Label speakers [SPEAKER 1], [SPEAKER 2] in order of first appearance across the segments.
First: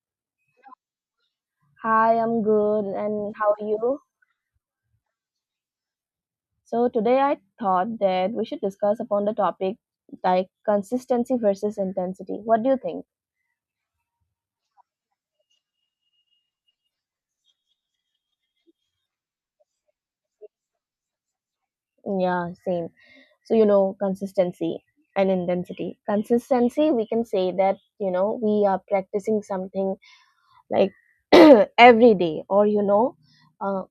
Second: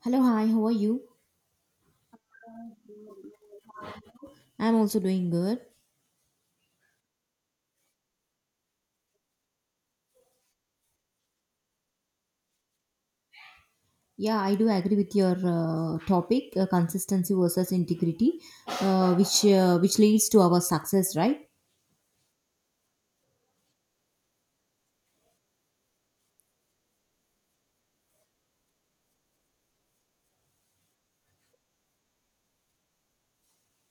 [SPEAKER 1] Hello, hi, how are you?
[SPEAKER 2] Hi, I'm good, and how are you?
[SPEAKER 1] I'm also doing good.
[SPEAKER 2] So today I thought that we should discuss upon the topic like consistency versus intensity. What do you think?
[SPEAKER 1] Yeah, I do agree with your topic, consistency versus integrity, which leads to our success, right?
[SPEAKER 2] Yeah, same. So consistency and intensity. Consistency, we can say that we are practicing something like every day, or uh,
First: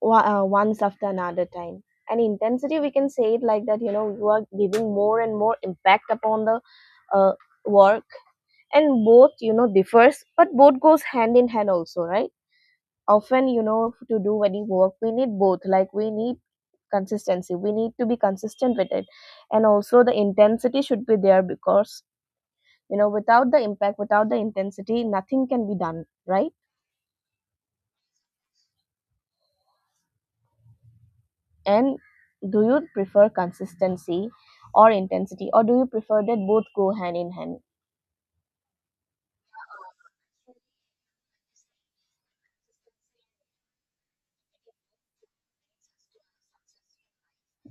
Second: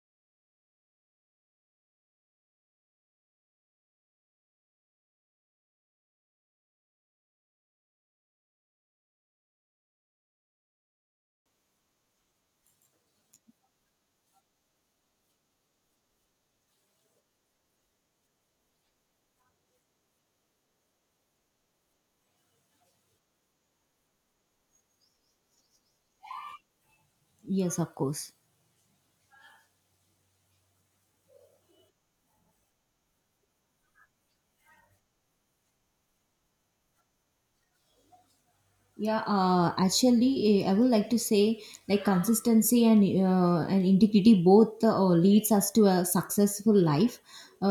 [SPEAKER 2] once after another time. And intensity, we can say it like that. You know, you are giving more and more impact upon the uh, work, and both differs, but both goes hand in hand also, right? Often to do any work we need both, like we need consistency, we need to be consistent with it, and also the intensity should be there because without the impact, without the intensity, nothing can be done, right?
[SPEAKER 1] Yes, of course.
[SPEAKER 2] And do you prefer consistency or intensity, or do you prefer that both go hand in hand?
[SPEAKER 1] Yeah, I would like to say like consistency and and integrity both leads us to a successful life.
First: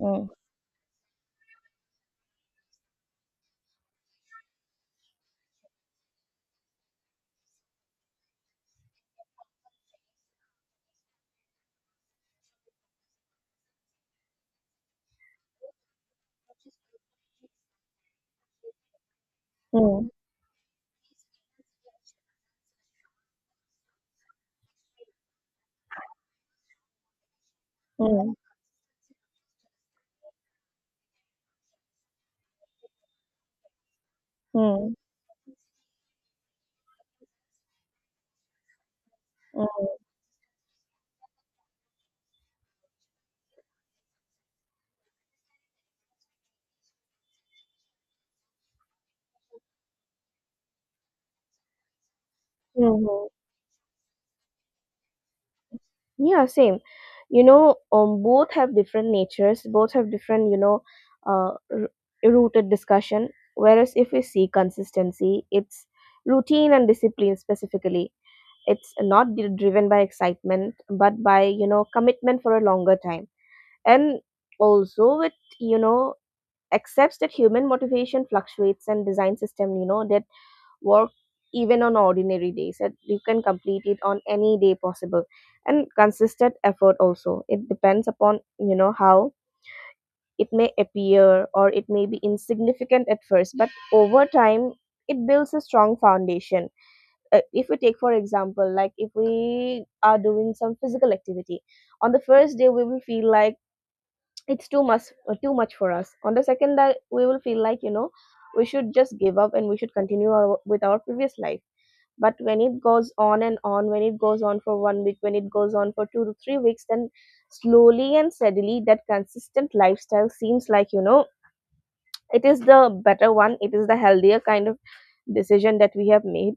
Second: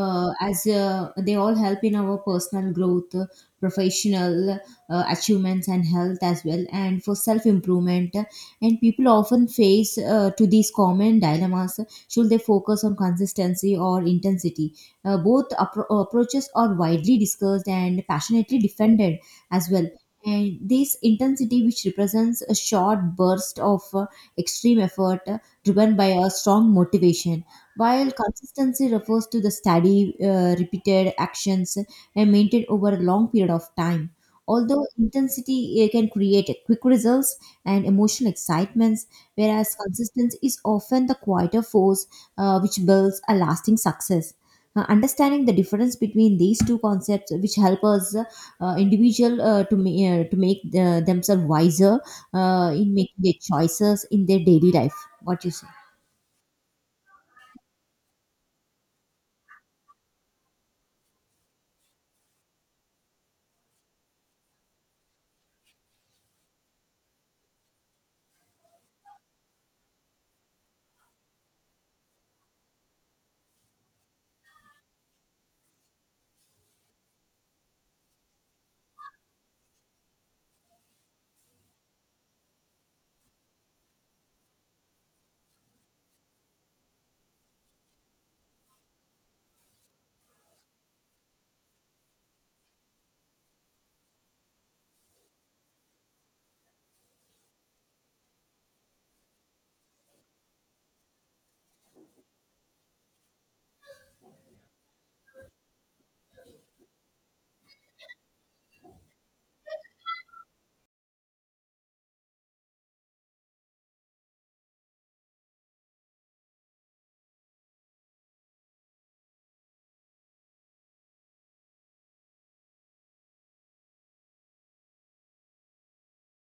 [SPEAKER 2] Mm.
[SPEAKER 1] As They all help in our personal growth, professional achievements, and health as well, and for self improvement. And people often face to these common dilemmas: should they focus on consistency or intensity? Both approaches are widely discussed and passionately defended as well,
[SPEAKER 2] Mm.
[SPEAKER 1] and this intensity, which represents a short burst of extreme effort driven by a strong motivation, while
[SPEAKER 2] Mm.
[SPEAKER 1] consistency refers to the steady, repeated actions and maintained over a long period of time. Although
[SPEAKER 2] Mm,
[SPEAKER 1] intensity can create quick results and emotional excitements, whereas
[SPEAKER 2] mm,
[SPEAKER 1] consistency is often the quieter force, which builds a lasting success. Understanding the difference between these two concepts, which help us individual to make themselves wiser in making
[SPEAKER 2] mhm.
[SPEAKER 1] their choices in their daily life. What you say?
[SPEAKER 2] Yeah, same. Both have different natures, both have different, uh, r- rooted discussion. Whereas if we see consistency, it's routine and discipline specifically. It's not driven by excitement, but by, commitment for a longer time. And also it, you know, accepts that human motivation fluctuates and design system, that work even on ordinary days, that you can complete it on any day possible. And consistent effort also, it depends upon how it may appear or it may be insignificant at first, but over time it builds a strong foundation. If we take for example, like if we are doing some physical activity, on the first day we will feel like it's too much, too much for us. On the second day we will feel like we should just give up and we should continue our, with our previous life. But when it goes on and on, when it goes on for one week, when it goes on for 2 to 3 weeks, then slowly and steadily that consistent lifestyle seems like, it is the better one, it is the healthier kind of decision that we have made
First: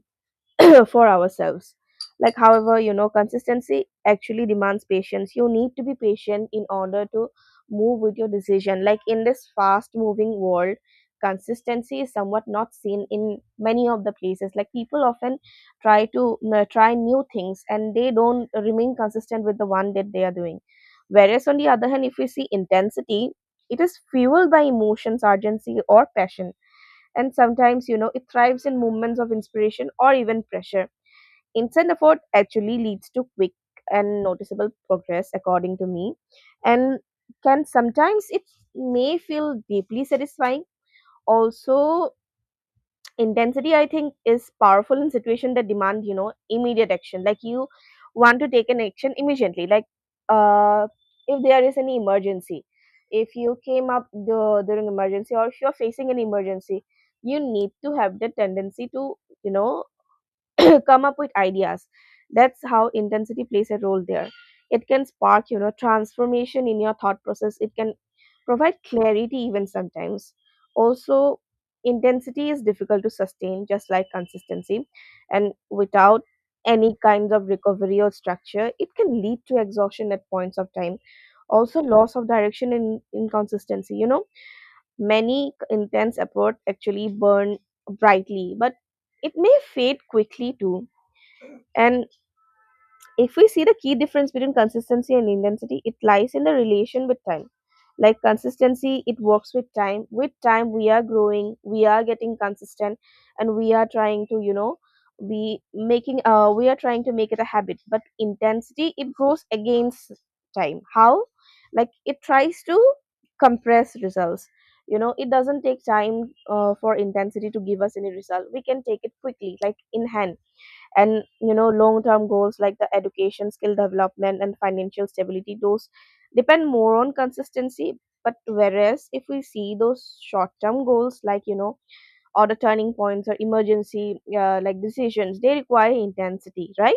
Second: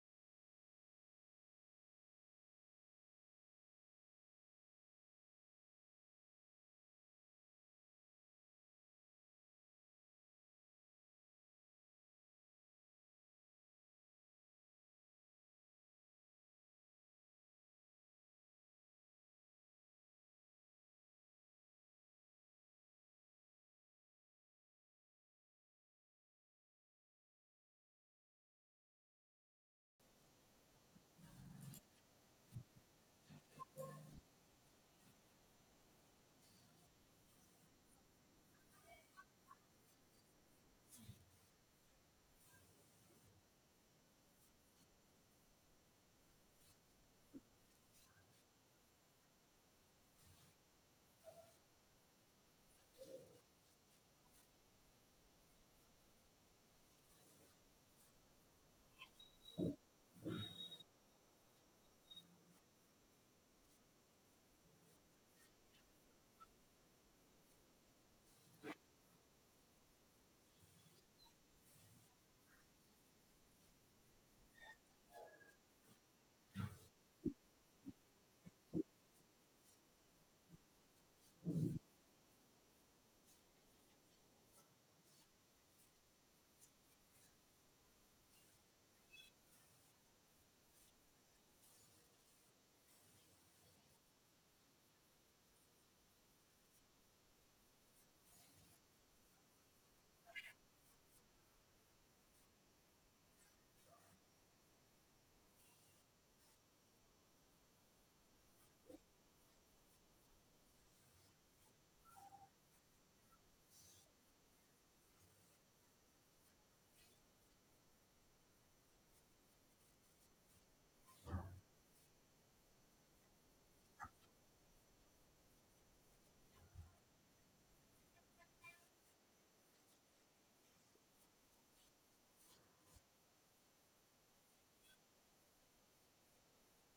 [SPEAKER 2] for ourselves. Like, however, consistency actually demands patience. You need to be patient in order to move with your decision. Like in this fast moving world, consistency is somewhat not seen in many of the places. Like people often try to try new things and they don't remain consistent with the one that they are doing. Whereas on the other hand, if we see intensity, it is fueled by emotions, urgency or passion, and sometimes it thrives in moments of inspiration or even pressure. Instant effort actually leads to quick and noticeable progress, according to me, and can sometimes it may feel deeply satisfying also. Intensity, I think, is powerful in situation that demand, immediate action. Like you want to take an action immediately, like uh if there is any emergency, if you came up the, during emergency, or if you're facing an emergency, you need to have the tendency to, you know come up with ideas. That's how intensity plays a role there. It can spark, transformation in your thought process. It can provide clarity even sometimes. Also, intensity is difficult to sustain, just like consistency. And without any kinds of recovery or structure, it can lead to exhaustion at points of time. Also, loss of direction and inconsistency. Many intense effort actually burn brightly, but it may fade quickly too. And if we see the key difference between consistency and intensity, it lies in the relation with time. Like consistency, it works with time. With time, we are growing, we are getting consistent, and we are trying to, be making we are trying to make it a habit. But intensity, it grows against time. How? Like it tries to compress results. It doesn't take time for intensity to give us any result. We can take it quickly, like in hand. And long term goals like the education, skill development and financial stability, those depend more on consistency. But whereas if we see those short term goals, like, or the turning points or emergency like decisions, they require intensity, right?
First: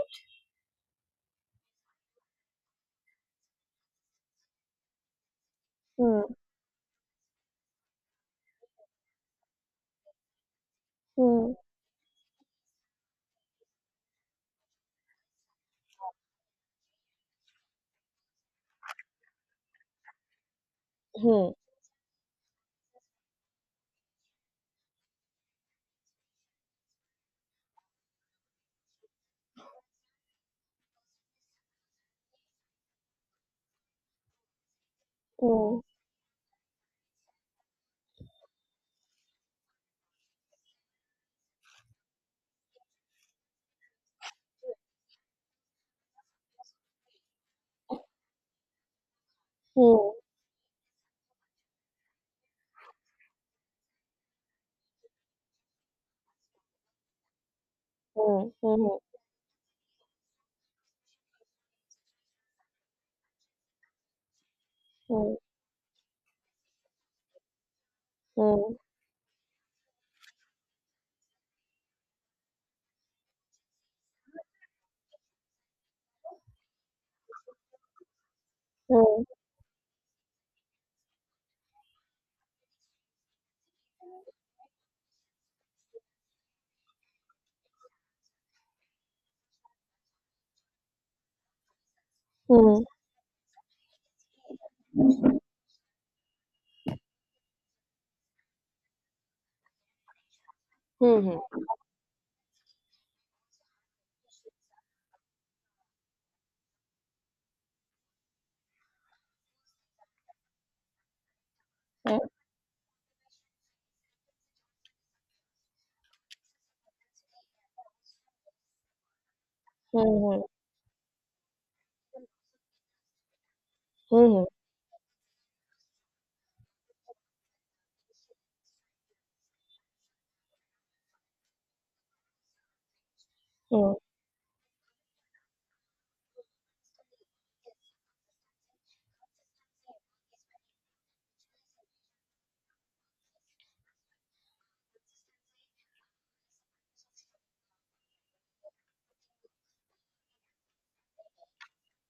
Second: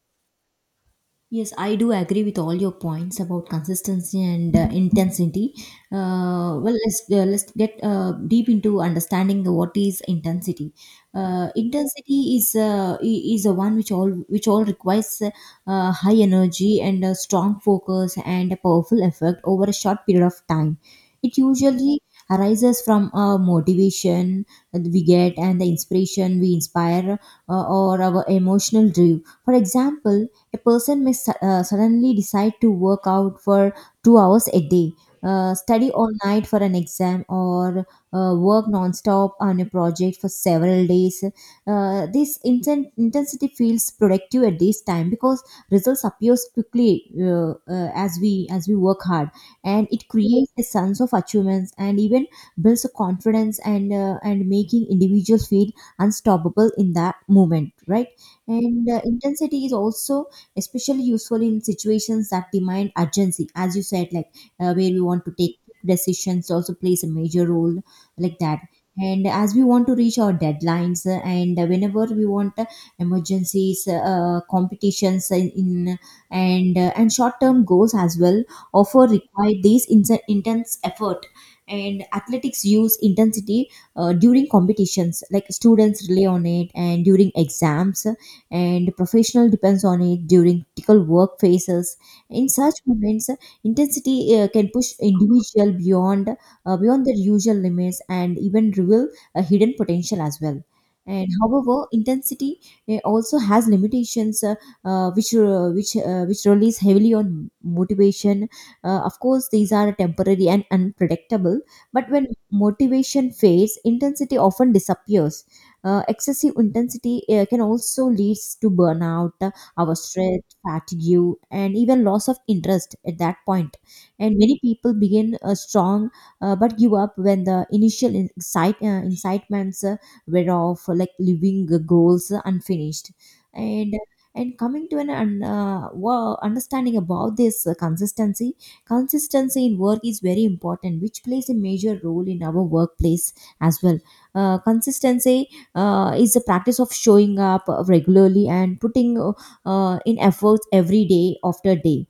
[SPEAKER 1] Yes, I do agree with all your points about consistency and intensity.
[SPEAKER 2] Hmm,
[SPEAKER 1] Well, let's get deep into understanding what is intensity.
[SPEAKER 2] hmm,
[SPEAKER 1] Intensity is is the one which all requires high energy and a strong focus and a powerful effect over a short period of time. It
[SPEAKER 2] hmm,
[SPEAKER 1] usually arises from a motivation that we get and the inspiration we inspire, or our emotional drive. For example, a person may suddenly decide to work out for 2 hours a day,
[SPEAKER 2] hmm,
[SPEAKER 1] study all night for an exam, or work non-stop on a project for several days. This intensity feels productive at this time because results appears quickly, as we work hard, and it
[SPEAKER 2] hmm,
[SPEAKER 1] creates a sense of achievements and even builds a confidence and making individuals feel unstoppable in that moment, right? And
[SPEAKER 2] hmm,
[SPEAKER 1] intensity is also especially useful in situations that demand urgency, as you said, like where we want to
[SPEAKER 2] hmm,
[SPEAKER 1] take decisions also plays a major role like that.
[SPEAKER 2] hmm,
[SPEAKER 1] And as we want to reach our deadlines, and whenever we want, emergencies, competitions in, and short term goals as well offer
[SPEAKER 2] hmm,
[SPEAKER 1] require these intense effort. And athletics use intensity during competitions, like students rely on it and during exams, and professional depends on it during critical work phases. In such
[SPEAKER 2] hmm,
[SPEAKER 1] moments, intensity can push individual beyond, beyond their usual limits and even reveal a hidden potential as well.
[SPEAKER 2] hmm,
[SPEAKER 1] And
[SPEAKER 2] hmm, hmm,
[SPEAKER 1] however, intensity also has limitations, which relies heavily on motivation. Of course, these are temporary and unpredictable. But when motivation fades, intensity often disappears. Excessive intensity can also lead to burnout, our stress,
[SPEAKER 2] hmm,
[SPEAKER 1] fatigue, and even loss of interest at that point. And
[SPEAKER 2] hmm,
[SPEAKER 1] many people begin strong, but give up when the initial incitements were off, like leaving the goals unfinished. And and coming to an understanding about this consistency, consistency in work is very important, which plays a major role in our workplace as well. Consistency is the practice of showing up regularly and putting in efforts every day after day.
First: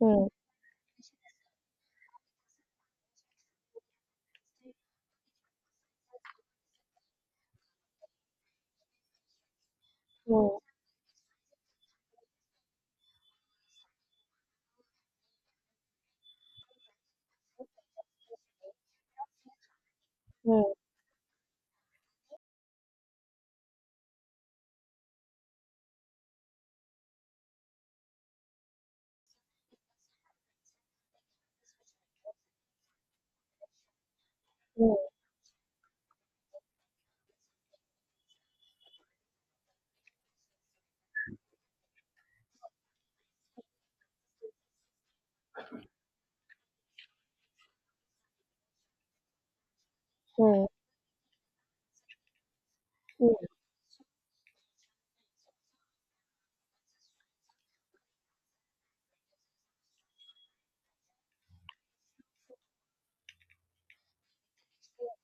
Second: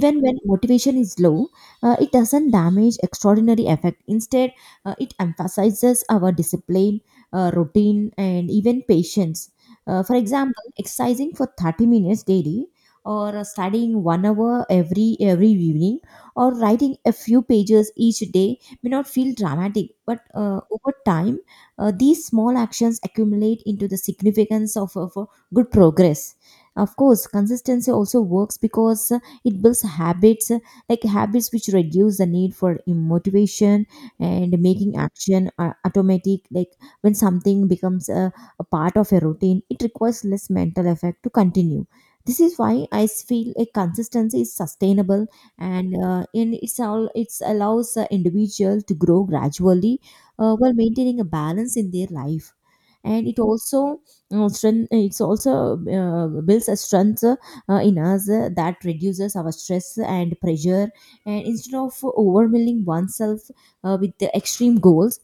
[SPEAKER 2] hmm, hmm,
[SPEAKER 1] when motivation is low, it doesn't damage extraordinary effect. Instead, it emphasizes our discipline, routine, and even patience. For
[SPEAKER 2] hmm, hmm, hmm, hmm, hmm,
[SPEAKER 1] example, exercising for 30 minutes daily, or studying 1 hour every evening, or writing a few pages each day may not feel dramatic, but over time these small actions accumulate into the significance of good progress. Of course, consistency also works because it builds habits, like habits which reduce the need for motivation and
[SPEAKER 2] hmm,
[SPEAKER 1] making action automatic. Like when something becomes a part of a routine, it requires less mental effort to continue. This is why I feel a consistency is sustainable, and in it's all it allows the individual to grow gradually
[SPEAKER 2] hmm,
[SPEAKER 1] while maintaining a balance in their life. And it
[SPEAKER 2] hmm,
[SPEAKER 1] also, strength, it's also builds a strength in us that reduces our stress and pressure, and instead of overwhelming oneself with the extreme goals,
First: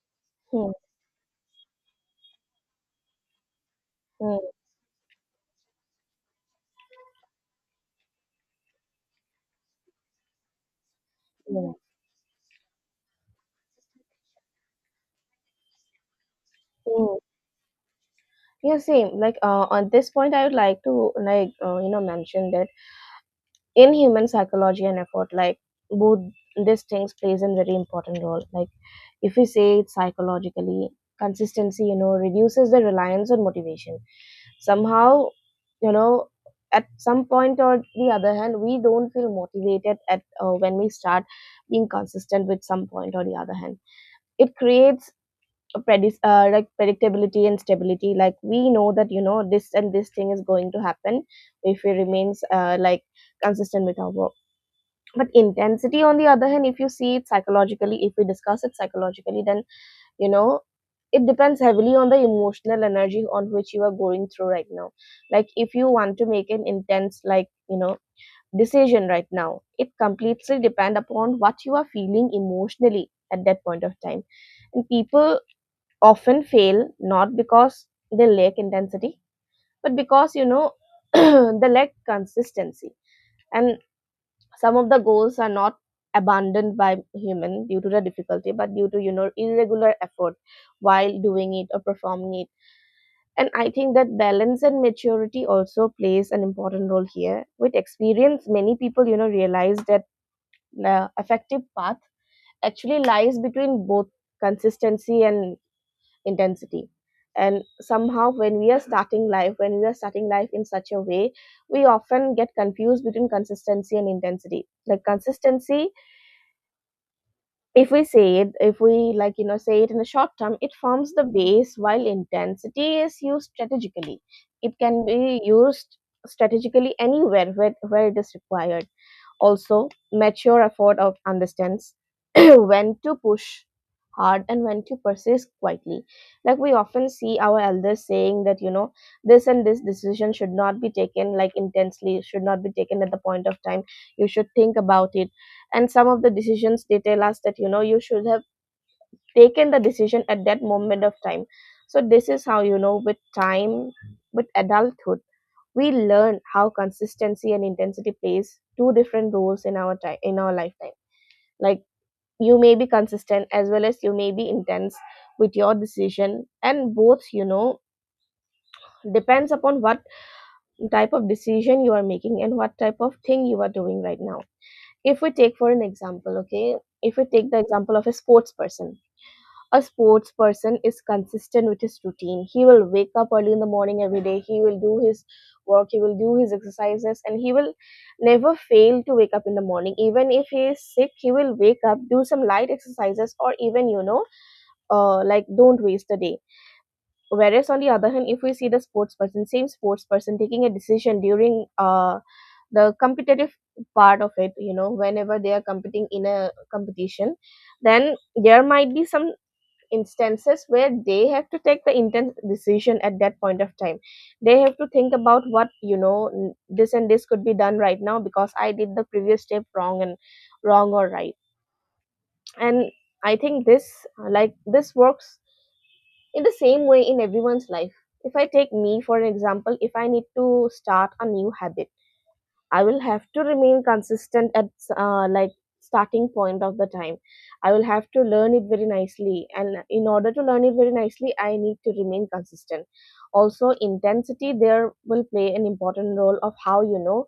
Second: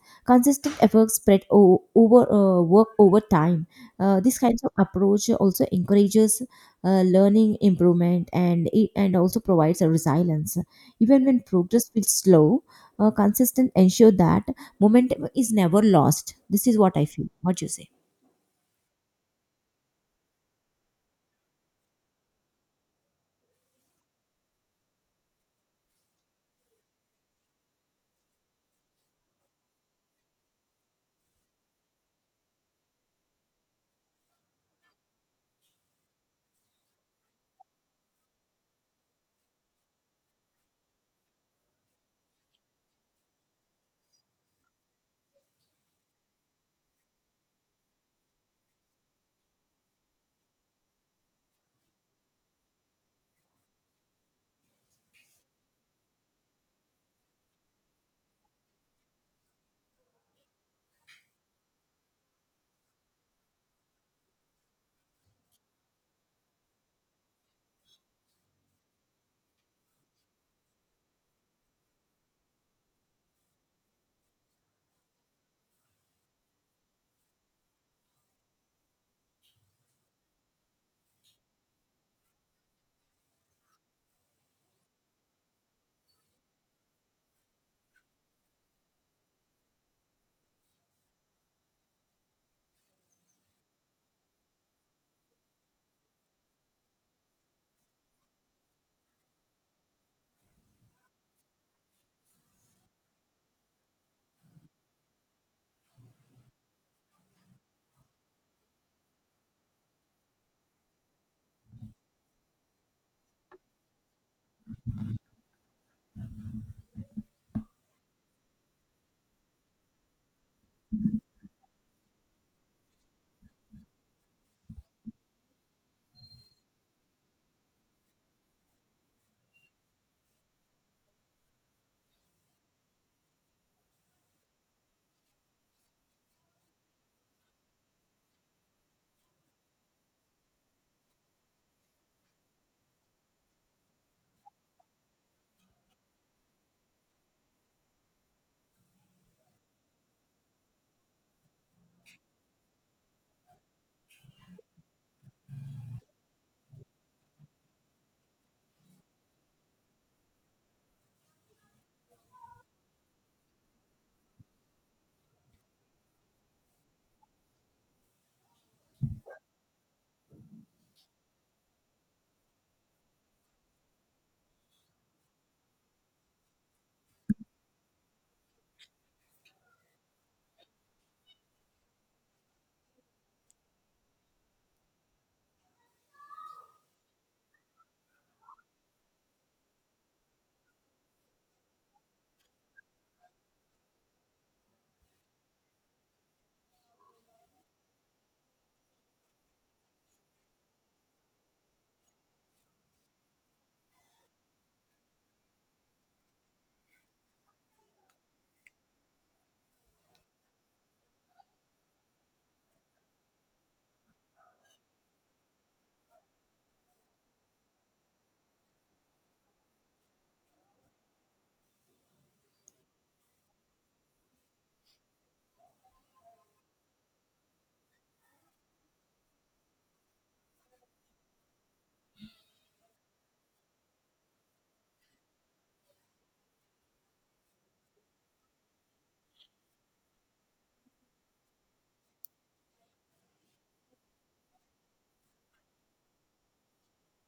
[SPEAKER 2] hmm,
[SPEAKER 1] consistent efforts spread over work over time. This kind of approach also encourages learning improvement, and it and also provides a resilience even when
[SPEAKER 2] hmm,
[SPEAKER 1] progress feels slow. Consistent ensure that momentum is never lost. This is what I
[SPEAKER 2] hmm.
[SPEAKER 1] feel. What you say?
[SPEAKER 2] Yeah, same. Like on this point, I would like to, like, mention that in human psychology and effort, like both these things plays a very important role. Like if we say it psychologically, consistency, reduces the reliance on motivation. Somehow, you know, at some point or the other hand, we don't feel motivated at when we start being consistent with some point or the other hand. It creates predis like predictability and stability. Like we know that, this and this thing is going to happen if we remains consistent with our work. But intensity on the other hand, if you see it psychologically, if we discuss it psychologically, then you know it depends heavily on the emotional energy on which you are going through right now. Like if you want to make an intense, like, decision right now, it completely depend upon what you are feeling emotionally at that point of time. And people often fail not because they lack intensity, but because they lack consistency. And some of the goals are not abandoned by human due to the difficulty, but due to, irregular effort while doing it or performing it. And I think that balance and maturity also plays an important role here. With experience, many people, realize that the effective path actually lies between both consistency and intensity. And somehow when we are starting life, when we are starting life in such a way, we often get confused between consistency and intensity. Like consistency, if we say it, if we say it in the short term, it forms the base, while intensity is used strategically. It can be used strategically anywhere where it is required. Also, mature effort of understands when to push hard and when to persist quietly. Like we often see our elders saying that, this and this decision should not be taken like intensely, should not be taken at the point of time. You should think about it. And some of the decisions, they tell us that, you should have taken the decision at that moment of time. So this is how, with time, with adulthood, we learn how consistency and intensity plays two different roles in our time, in our lifetime. Like you may be consistent as well as you may be intense with your decision, and both, depends upon what type of decision you are making and what type of thing you are doing right now. If we take for an example, okay, if we take the example of a sports person. A sports person is consistent with his routine. He will wake up early in the morning every day. He will do his work. He will do his exercises, and he will never fail to wake up in the morning. Even if he is sick, he will wake up, do some light exercises, or even, like, don't waste the day. Whereas on the other hand, if we see the sports person, same sports person taking a decision during the competitive part of it, whenever they are competing in a competition, then there might be some instances where they have to take the intense decision at that point of time. They have to think about what, this and this could be done right now because I did the previous step wrong and wrong or right. And I think this this works in the same way in everyone's life. If I take me for an example, if I need to start a new habit, I will have to remain consistent at uh, like starting point of the time. I will have to learn it very nicely, and in order to learn it very nicely, I need to remain consistent. Also, intensity there will play an important role of how.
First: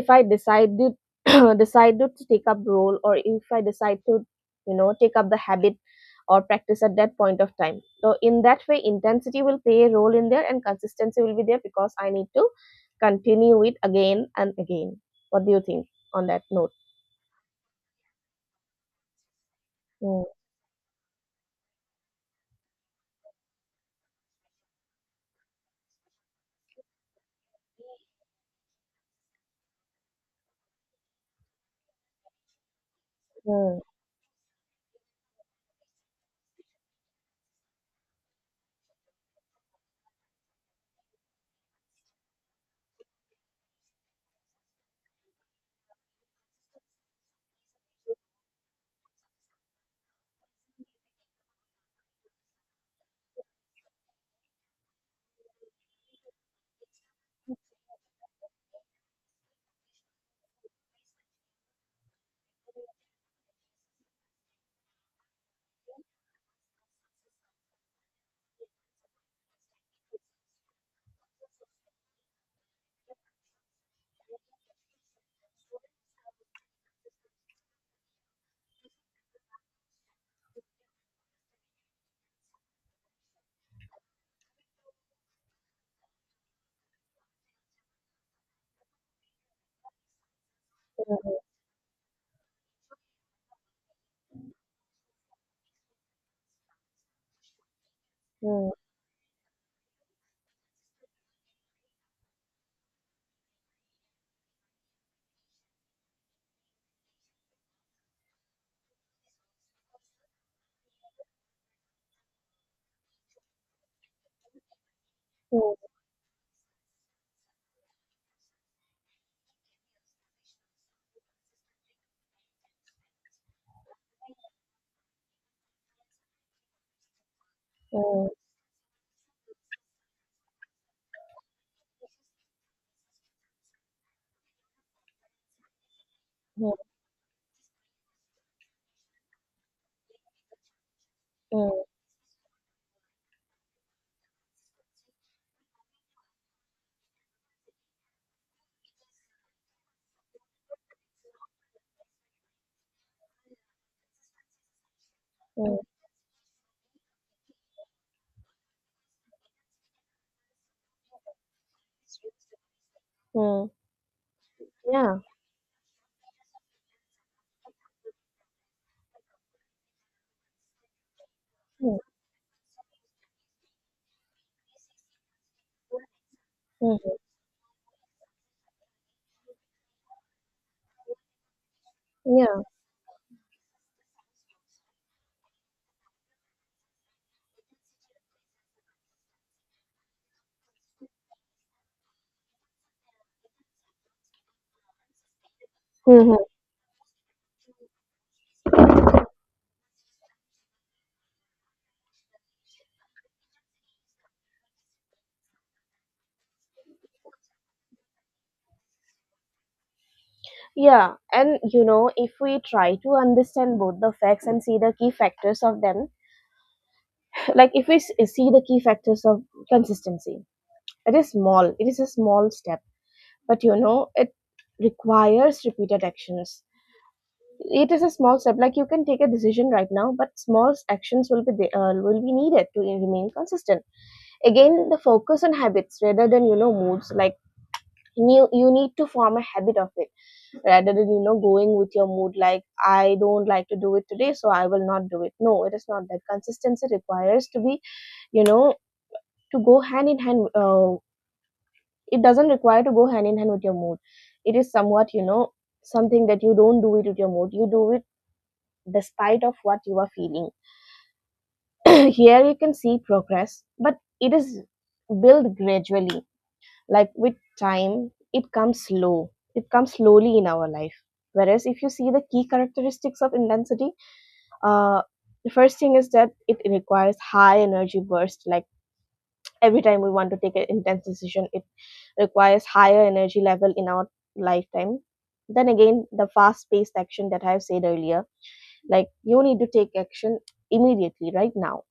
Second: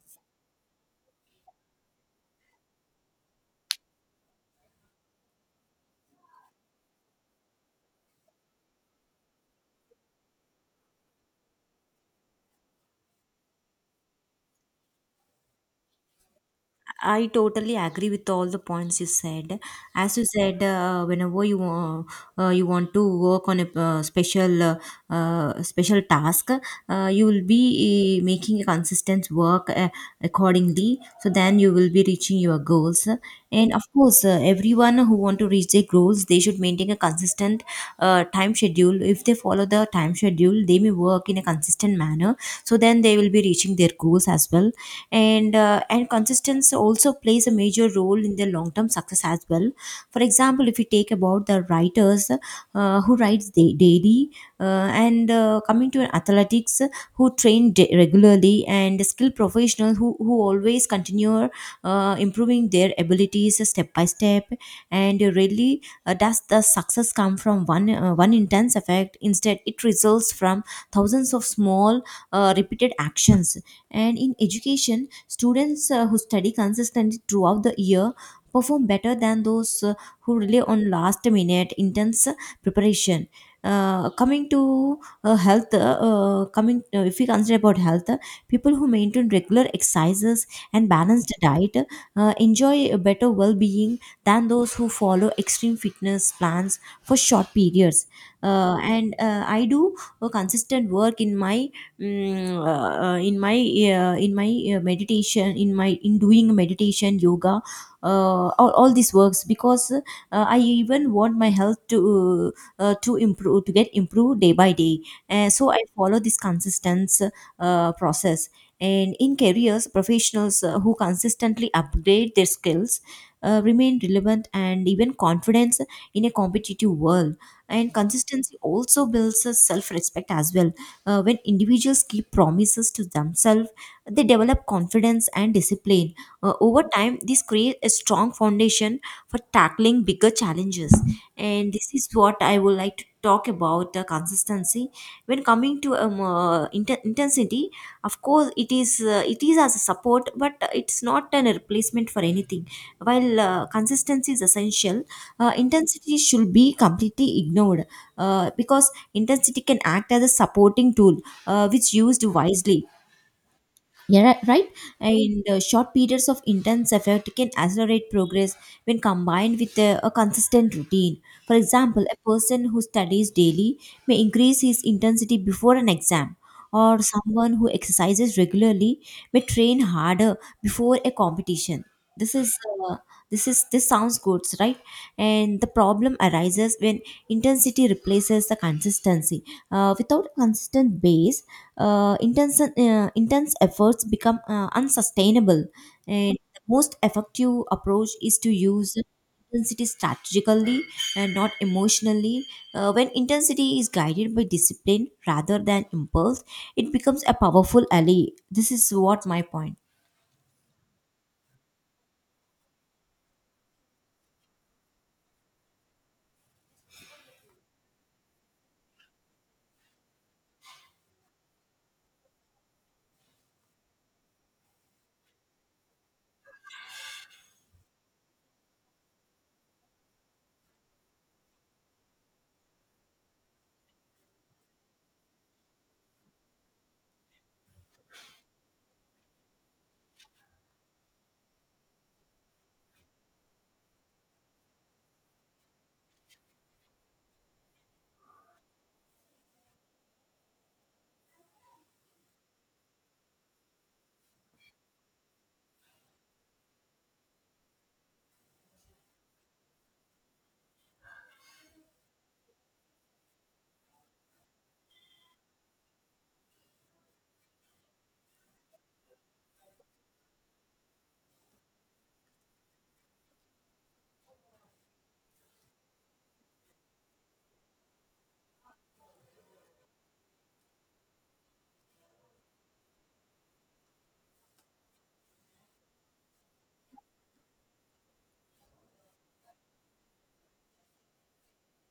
[SPEAKER 2] If I decided decided to take up role, or if I decide to take up the habit or practice at that point of time. So in that way, intensity will play a role in there, and consistency will be there because I need to continue it again and again. What do you think on that note?
[SPEAKER 1] I totally agree with all the points you said. As
[SPEAKER 2] Mm,
[SPEAKER 1] you said, whenever you want to work on a special task, you will be making a consistent work accordingly. So then you will be reaching your goals. And
[SPEAKER 2] mm,
[SPEAKER 1] of course, everyone who want to reach their goals, they should maintain a consistent time schedule. If they follow the time schedule, they may work in a consistent manner. So then they will be reaching their goals as well. And consistency also plays a major role in their long term success as well. For example, if you take about the writers who writes daily, and coming to an athletics who train regularly, and skilled professional who always continue improving their abilities step by step. And really, does the success come from one intense effect? Instead, it results from thousands of small repeated actions. And in education, students who study consistently throughout the year perform better than those who rely on last minute intense preparation. Coming to health, coming If we consider about health, people who maintain regular exercises and balanced
[SPEAKER 2] mm,
[SPEAKER 1] diet enjoy a better well-being than those who follow extreme fitness plans for short periods.
[SPEAKER 2] mm,
[SPEAKER 1] And I do a consistent work in my mm, in my meditation, in my in doing meditation yoga, all these works because I even want my health to improve to get improved day by day. So
[SPEAKER 2] mm,
[SPEAKER 1] I follow this consistent process. And in careers, professionals who consistently upgrade their skills remain relevant and even confidence in a competitive world. And
[SPEAKER 2] mm,
[SPEAKER 1] consistency also builds self-respect as well. When individuals keep promises to themselves, they develop confidence and discipline.
[SPEAKER 2] mm,
[SPEAKER 1] Over time, this creates a strong foundation for tackling bigger challenges. And
[SPEAKER 2] mm,
[SPEAKER 1] this is what I would like to talk about consistency. When coming to intensity, of course, it is, it is as a support, but it's not an replacement for anything. While consistency is essential,
[SPEAKER 2] mm,
[SPEAKER 1] intensity should be completely ignored because intensity can act as a supporting tool which used wisely.
[SPEAKER 2] mm.
[SPEAKER 1] Yeah, right.
[SPEAKER 2] Yeah.
[SPEAKER 1] And short periods of intense effort can accelerate progress when combined with a consistent routine. For
[SPEAKER 2] Mm,
[SPEAKER 1] example, a person who studies daily may increase his intensity before an exam, or
[SPEAKER 2] mm.
[SPEAKER 1] someone who exercises regularly may train harder before a competition. This is
[SPEAKER 2] Yeah.
[SPEAKER 1] uh, this sounds good, right? And the problem arises when intensity replaces the consistency. Without a consistent base, intense efforts become unsustainable. And
[SPEAKER 2] Hmm.
[SPEAKER 1] the most effective approach is to use intensity strategically and not emotionally. When intensity is guided by discipline rather than impulse, it becomes a powerful ally. This is what my point.
[SPEAKER 2] Yeah. And you know, if we try to understand both the facts and see the key factors of them, like if we see the key factors of consistency, it is small, it is a small step, but you know, it requires repeated actions. It is a small step, like you can take a decision right now, but small actions will be needed to remain consistent. Again, the focus on habits rather than moods. Like you need to form a habit of it rather than going with your mood. Like, I don't like to do it today, so I will not do it. No, it is not that. Consistency requires to be, you know to go hand in hand. It doesn't require to go hand in hand with your mood. It is somewhat, something that you don't do it with your mood. You do it despite of what you are feeling. Here you can see progress, but it is built gradually, like with time. It comes slowly in our life. Whereas if you see the key characteristics of intensity, Uh, the first thing is that it requires high energy burst. Like, every time we want to take an intense decision, it requires higher energy level in our lifetime. Then again, the fast paced action that I have said earlier, like you need to take action immediately, right now.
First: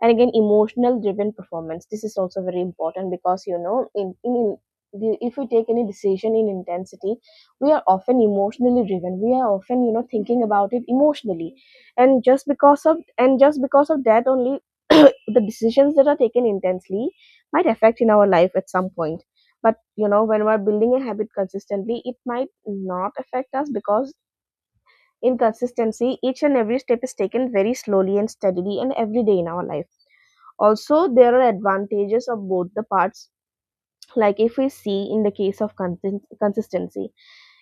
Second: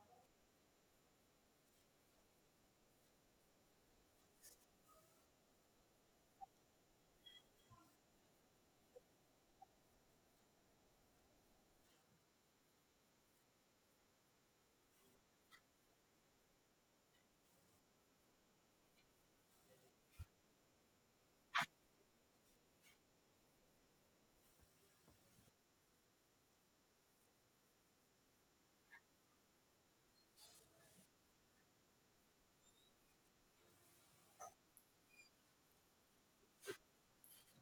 [SPEAKER 2] And again, emotional driven performance, this is also very important because if we take any decision in intensity, we are often emotionally driven. We are often thinking about it emotionally. And just because of that only, the decisions that are taken intensely might affect in our life at some point. But when we're building a habit consistently, it might not affect us because in consistency, each and every step is taken very slowly and steadily and every day in our life. Also, there are advantages of both the parts. Like, if we see in the case of consistency,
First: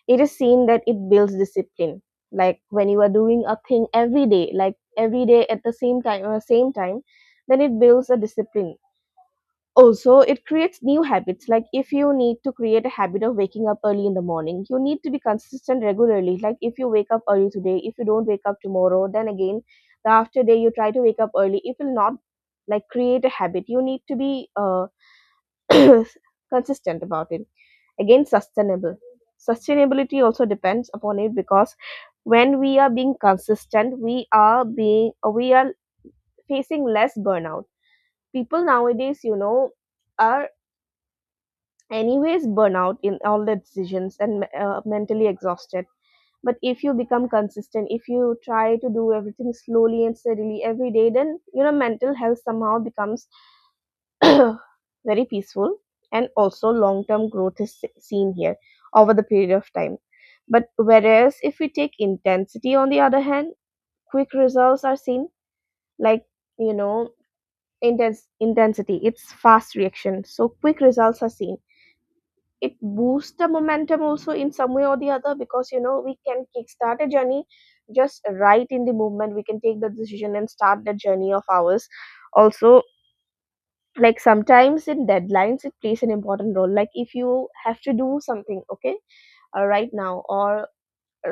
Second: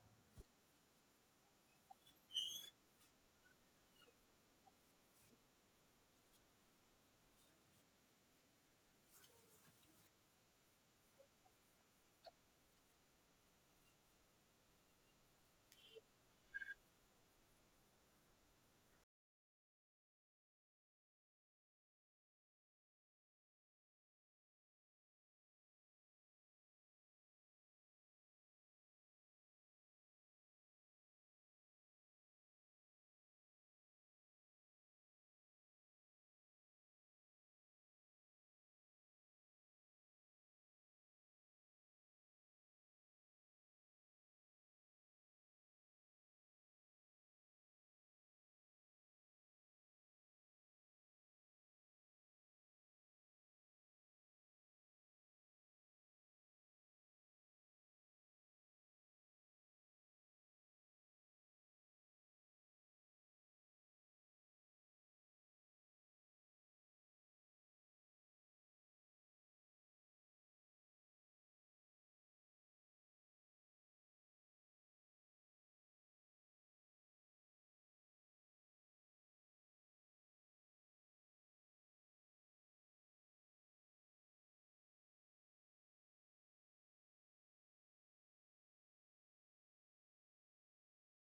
[SPEAKER 2] it is seen that it builds discipline. Like when you are doing a thing every day, like every day at the same time or same time, then it builds a discipline. Also, it creates new habits. Like if you need to create a habit of waking up early in the morning, you need to be consistent regularly. Like if you wake up early today, if you don't wake up tomorrow, then again the after day you try to wake up early, it will not like create a habit. You need to be consistent about it. Again, sustainable. Sustainability also depends upon it because when we are being consistent, we are facing less burnout. People nowadays, are anyways burnout in all the decisions and mentally exhausted. But if you become consistent, if you try to do everything slowly and steadily every day, then mental health somehow becomes very peaceful. And also, long term growth is seen here over the period of time. But whereas if we take intensity on the other hand, quick results are seen. Like, you know intense intensity, it's fast reaction, so quick results are seen. It boosts the momentum also in some way or the other because we can kickstart a journey just right in the movement. We can take the decision and start the journey of ours. Also, like sometimes in deadlines it plays an important role. Like if you have to do something, okay, right now, or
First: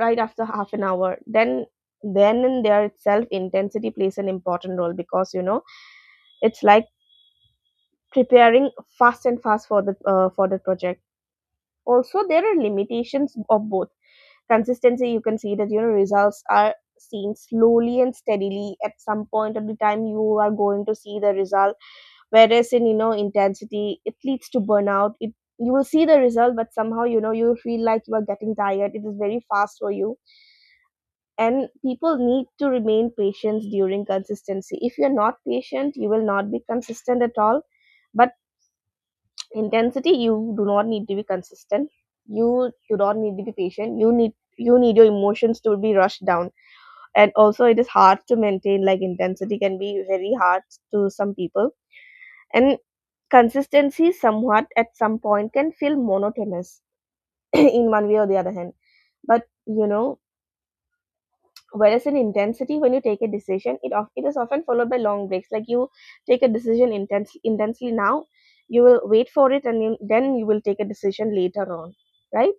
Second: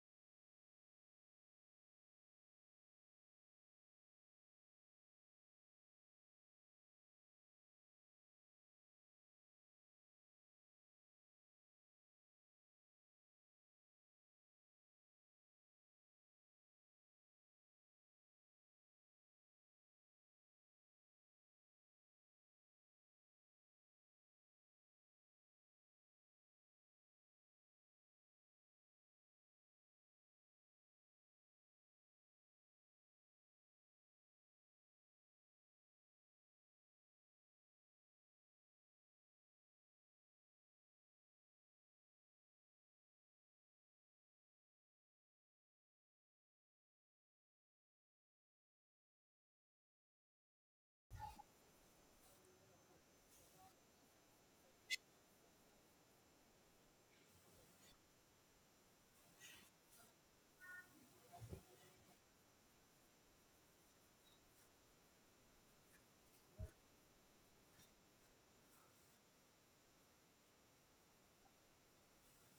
[SPEAKER 2] right after half an hour, then and there itself intensity plays an important role because it's like preparing fast and fast for the for the project. Also, there are limitations of both. Consistency, you can see that results are seen slowly and steadily. At some point of the time, you are going to see the result. Whereas in, intensity, it leads to burnout. It You will see the result, but somehow you feel like you are getting tired. It is very fast for you. And people need to remain patient during consistency. If you're not patient, you will not be consistent at all. But intensity, you do not need to be consistent, you do not need to be patient. You need your emotions to be rushed down. And also, it is hard to maintain. Like intensity can be very hard to some people. And consistency somewhat at some point can feel monotonous in one way or the other hand. But whereas in intensity, when you take a decision, it is often followed by long breaks. Like, you take a decision intensely now, you will wait for it, and then you will take a decision later on, right?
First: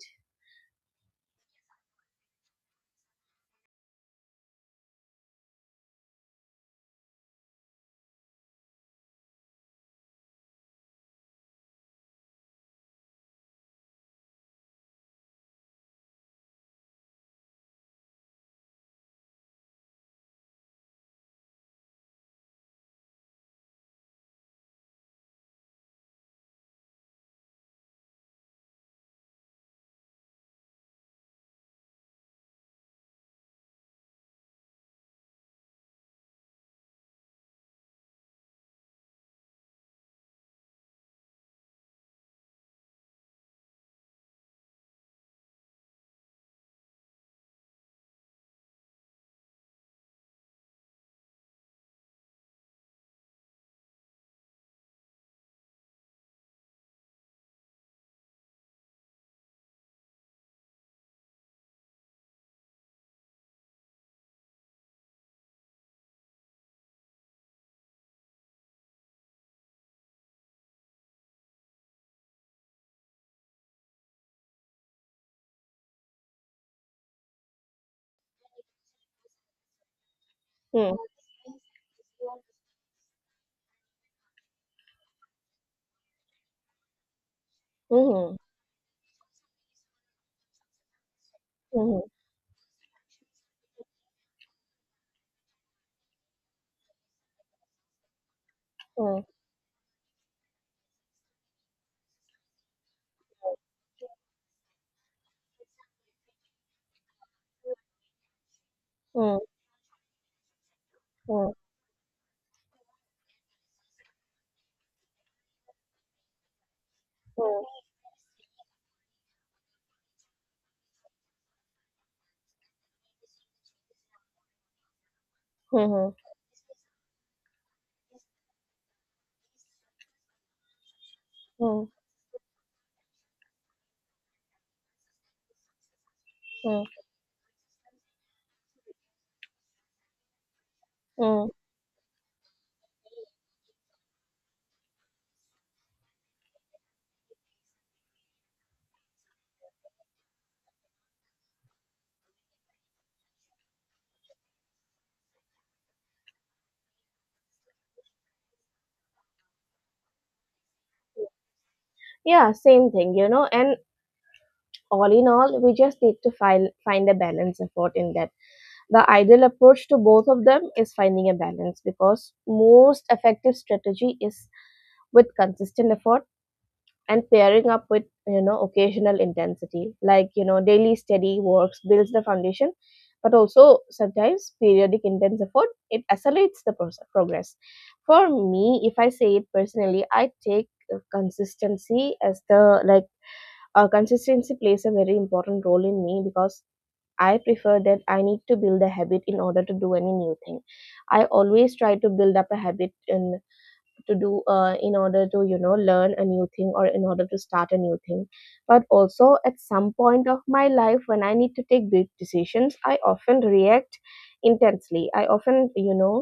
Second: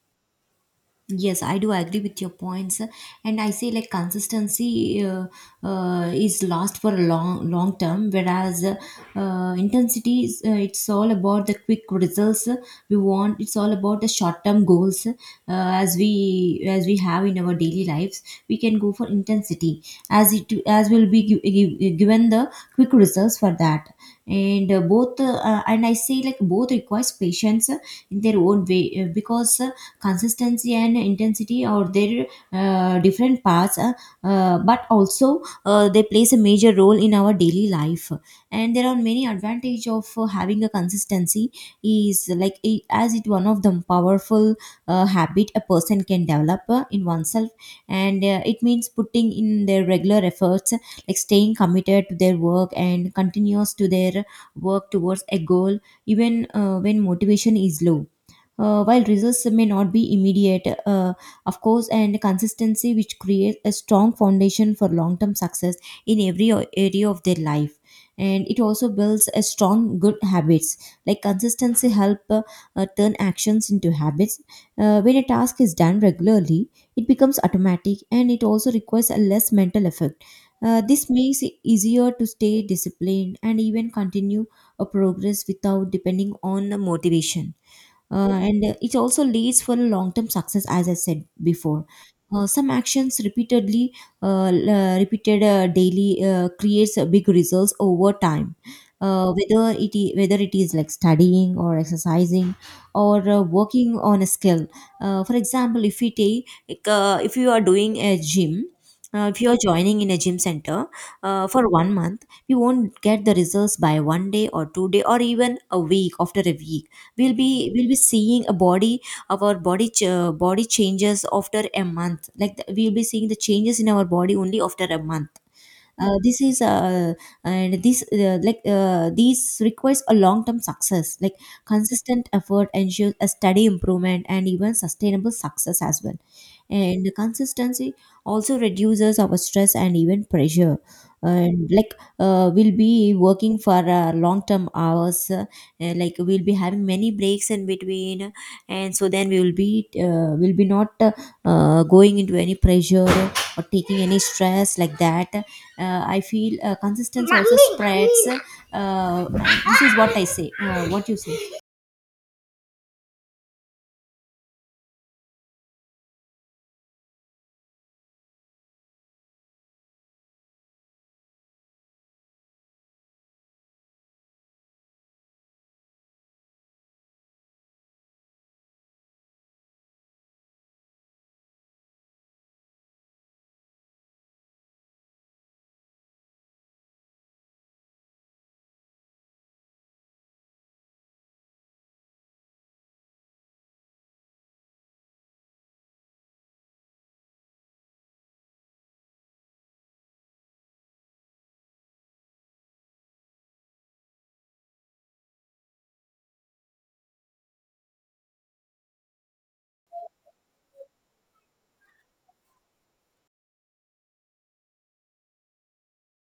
[SPEAKER 1] Yes, I do agree with your points, and I say like consistency is lost for a long long term, whereas intensity is, it's all about the quick results we want. It's all about the short term goals as we have in our daily lives. We can go for intensity as it as will be given the quick results for that, and both and I say like both requires patience in their own way, because. Consistency and intensity or their different parts, but also they plays a major role in our daily life, and there are many advantage of having a consistency. Is like it, as it one of the powerful habit a person can develop in oneself, and it means putting in their regular efforts, like staying committed to their work and continuous to their work towards a goal, even when motivation is low. While results may not be immediate, of course, and consistency which creates a strong foundation for long term success in every area of their life. And it also builds a strong good habits, like consistency help turn actions into habits. When a task is done regularly, it becomes automatic and it also requires a less mental effort.
[SPEAKER 2] Hmm.
[SPEAKER 1] This makes it easier to stay disciplined and even continue a progress without depending on the motivation. uh,
[SPEAKER 2] Hmm.
[SPEAKER 1] and uh, it also leads for a long-term success, as I said before.
[SPEAKER 2] Hmm.
[SPEAKER 1] Some actions repeatedly, repeated daily, creates a big results over time,
[SPEAKER 2] Hmm.
[SPEAKER 1] whether it is like studying or exercising or working on a skill. For example, if it take like, if you are doing a gym,
[SPEAKER 2] Hmm.
[SPEAKER 1] if you are joining in a gym center for one month, you won't get the results by one day or two day or even a week. After a week, we'll
[SPEAKER 2] Mm.
[SPEAKER 1] be we'll be seeing a body, our body changes after a month, like we'll be seeing the changes in our body only after a month.
[SPEAKER 2] Mm-hmm.
[SPEAKER 1] Uh, this is and this like This requires a long term success, like
[SPEAKER 2] Mm,
[SPEAKER 1] consistent effort ensures a steady improvement and even sustainable success as well.
[SPEAKER 2] mm,
[SPEAKER 1] And the consistency also reduces our stress and even pressure.
[SPEAKER 2] mm.
[SPEAKER 1] And we'll be working for long term hours, and like we'll be having many breaks in between, and so then we will be not going into any pressure or taking any stress like that. I feel consistency also spreads. uh, this is what I say. What you say?
[SPEAKER 2] Yeah, same thing. And all in all, we just need to find a balance effort in that. The ideal approach to both of them is finding a balance because most effective strategy is with consistent effort and pairing up with occasional intensity. Like, daily steady works builds the foundation, but also sometimes periodic intense effort, it accelerates the progress. For me, if I say it personally, I take consistency as the, like, consistency plays a very important role in me because I prefer that I need to build a habit in order to do any new thing. I always try to build up a habit in to do in order to learn a new thing, or in order to start a new thing. But also at some point of my life, when I need to take big decisions, I often react intensely. I often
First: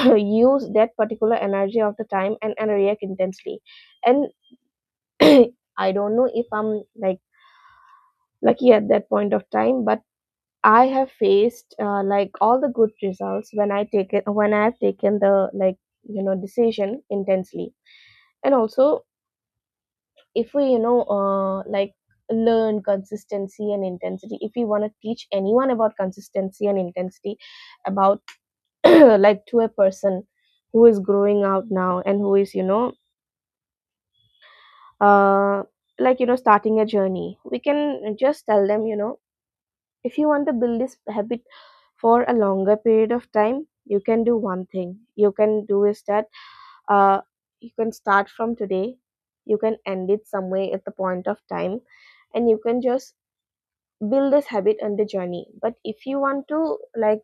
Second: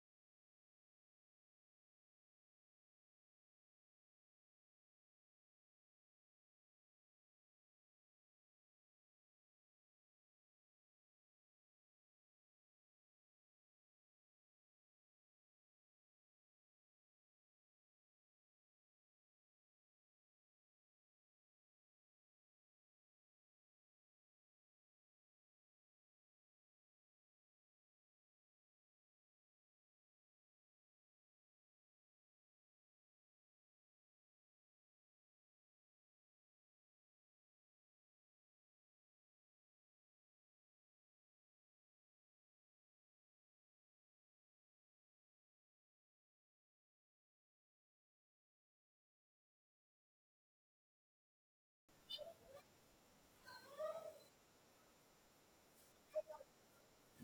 [SPEAKER 2] use that particular energy of the time, and, react intensely. And I don't know if I'm like lucky at that point of time, but I have faced like all the good results when I have taken the like decision intensely. And also, if we, like, learn consistency and intensity, if we want to teach anyone about consistency and intensity, about like to a person who is growing out now and who is uh, like starting a journey, we can just tell them, if you want to build this habit for a longer period of time, you can do one thing, you can do is that, uh, you can start from today, you can end it somewhere at the point of time, and you can just build this habit on the journey. But if you want to like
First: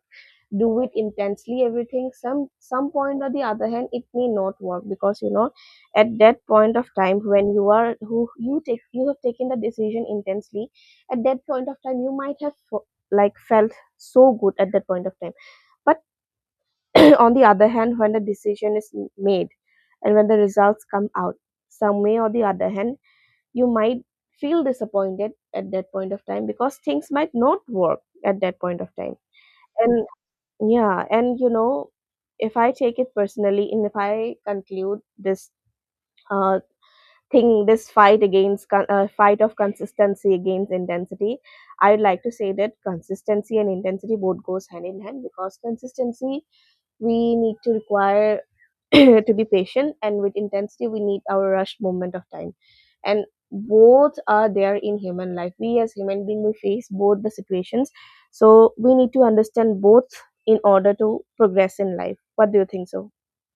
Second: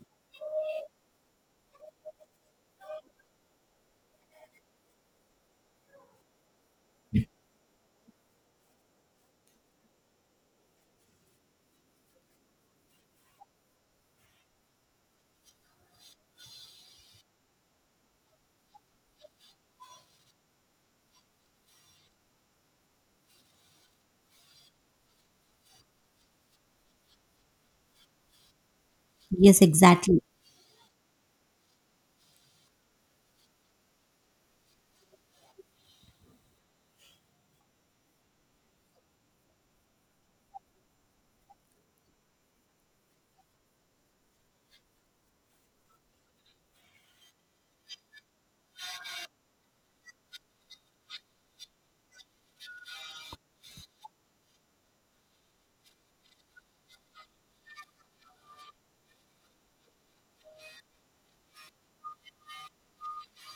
[SPEAKER 2] do it intensely everything, some point or the other hand, it may not work because at that point of time, when you are who you take you have taken the decision intensely, at that point of time you might have like felt so good at that point of time. But on the other hand, when the decision is made and when the results come out, some way or the other hand, you might feel disappointed at that point of time because things might not work at that point of time.
[SPEAKER 1] Yes,
[SPEAKER 2] And
[SPEAKER 1] exactly.
[SPEAKER 2] yeah, and if I take it personally and if I conclude this uh, thing, this fight of consistency against intensity, I would like to say that consistency and intensity both goes hand in hand. Because consistency, we need to require to be patient, and with intensity we need our rushed moment of time. And both are there in human life. We, as human being, we face both the situations, so we need to understand both in order to progress in life. What do you think so?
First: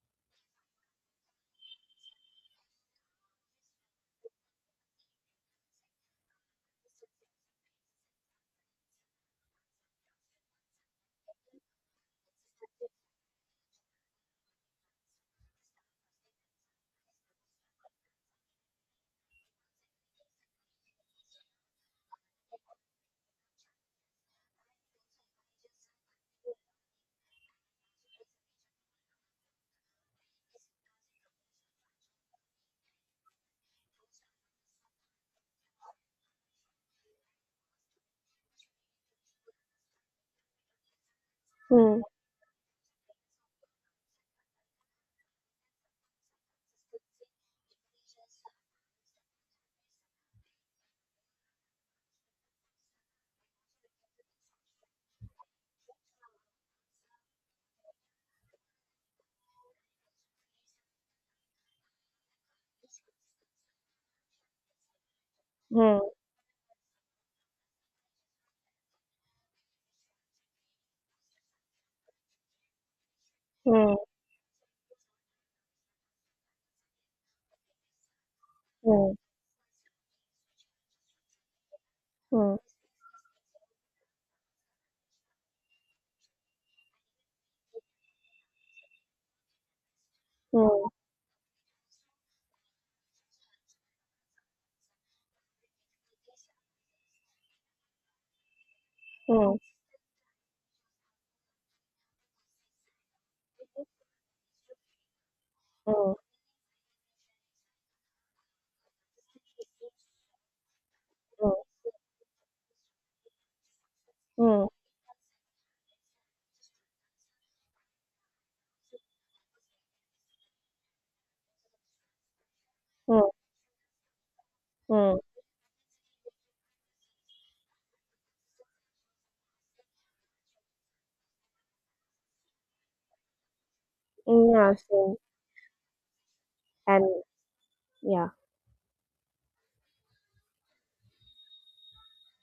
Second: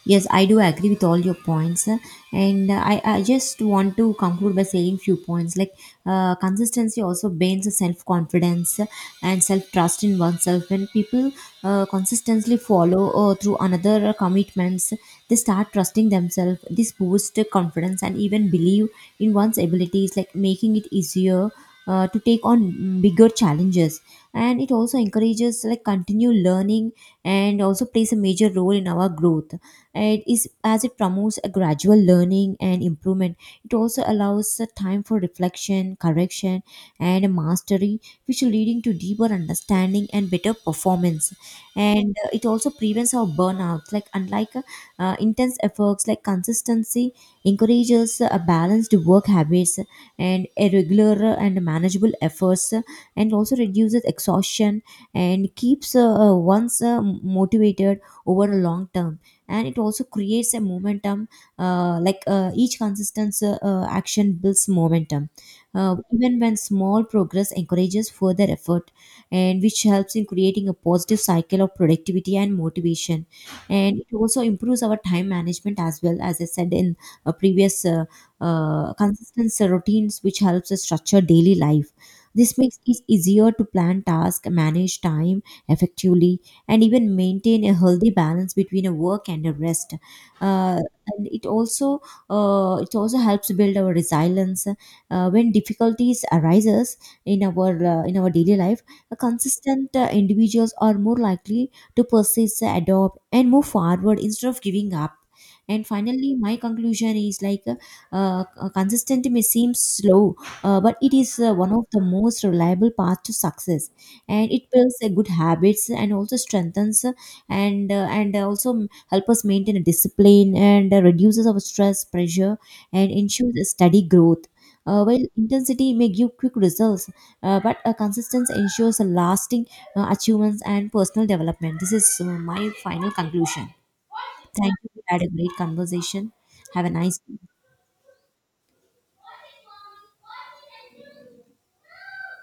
[SPEAKER 1] Yes, I do agree with all your points. And I just want to conclude by saying few points, like consistency also builds self confidence and self trust in oneself. When people consistently follow through another commitments, they start trusting themselves. This boosts confidence and even believe in one's abilities, like making it easier to take on bigger challenges. And it also encourages like continue learning and also plays a major role in our growth, it is as it promotes a gradual learning and improvement. It also allows a time for reflection correction and mastery, which are leading to deeper understanding and better performance.
[SPEAKER 2] 嗯
[SPEAKER 1] And it also prevents our burnout, like unlike intense efforts, like consistency encourages a balanced work habits and a regular and manageable efforts, and also reduces exhaustion and keeps one's motivated over a long term. And it also creates a momentum, like each consistent action builds momentum,
[SPEAKER 2] 嗯
[SPEAKER 1] even when small progress encourages further effort, and which helps in creating a positive cycle of productivity and motivation. And
[SPEAKER 2] 嗯。
[SPEAKER 1] it also improves our time management as well, as I said in a previous,
[SPEAKER 2] Mm,
[SPEAKER 1] consistent routines which helps us structure daily life.
[SPEAKER 2] mm,
[SPEAKER 1] This makes it easier to plan tasks, manage time effectively, and even maintain a healthy balance between a work and a rest. Uh,
[SPEAKER 2] mm,
[SPEAKER 1] and it also, it also helps build our resilience when difficulties arises in our, in our daily life. A
[SPEAKER 2] mm,
[SPEAKER 1] consistent individuals are more likely to persist, adopt, and move forward instead of giving up. And
[SPEAKER 2] mm,
[SPEAKER 1] finally, my conclusion is like, consistency may seem slow, but it is
[SPEAKER 2] mm,
[SPEAKER 1] one of the most reliable paths to success, and it
[SPEAKER 2] mm,
[SPEAKER 1] builds a good habits and also strengthens, and also help us maintain a discipline, and reduces our stress pressure and
[SPEAKER 2] mm,
[SPEAKER 1] ensures a steady growth.
[SPEAKER 2] mm.
[SPEAKER 1] While intensity may give quick results, but consistency ensures a lasting achievements and personal development. This is my final conclusion. Thank
[SPEAKER 2] Yeah,
[SPEAKER 1] you, we
[SPEAKER 2] same.
[SPEAKER 1] had a great conversation. Have a
[SPEAKER 2] And
[SPEAKER 1] nice day.
[SPEAKER 2] yeah.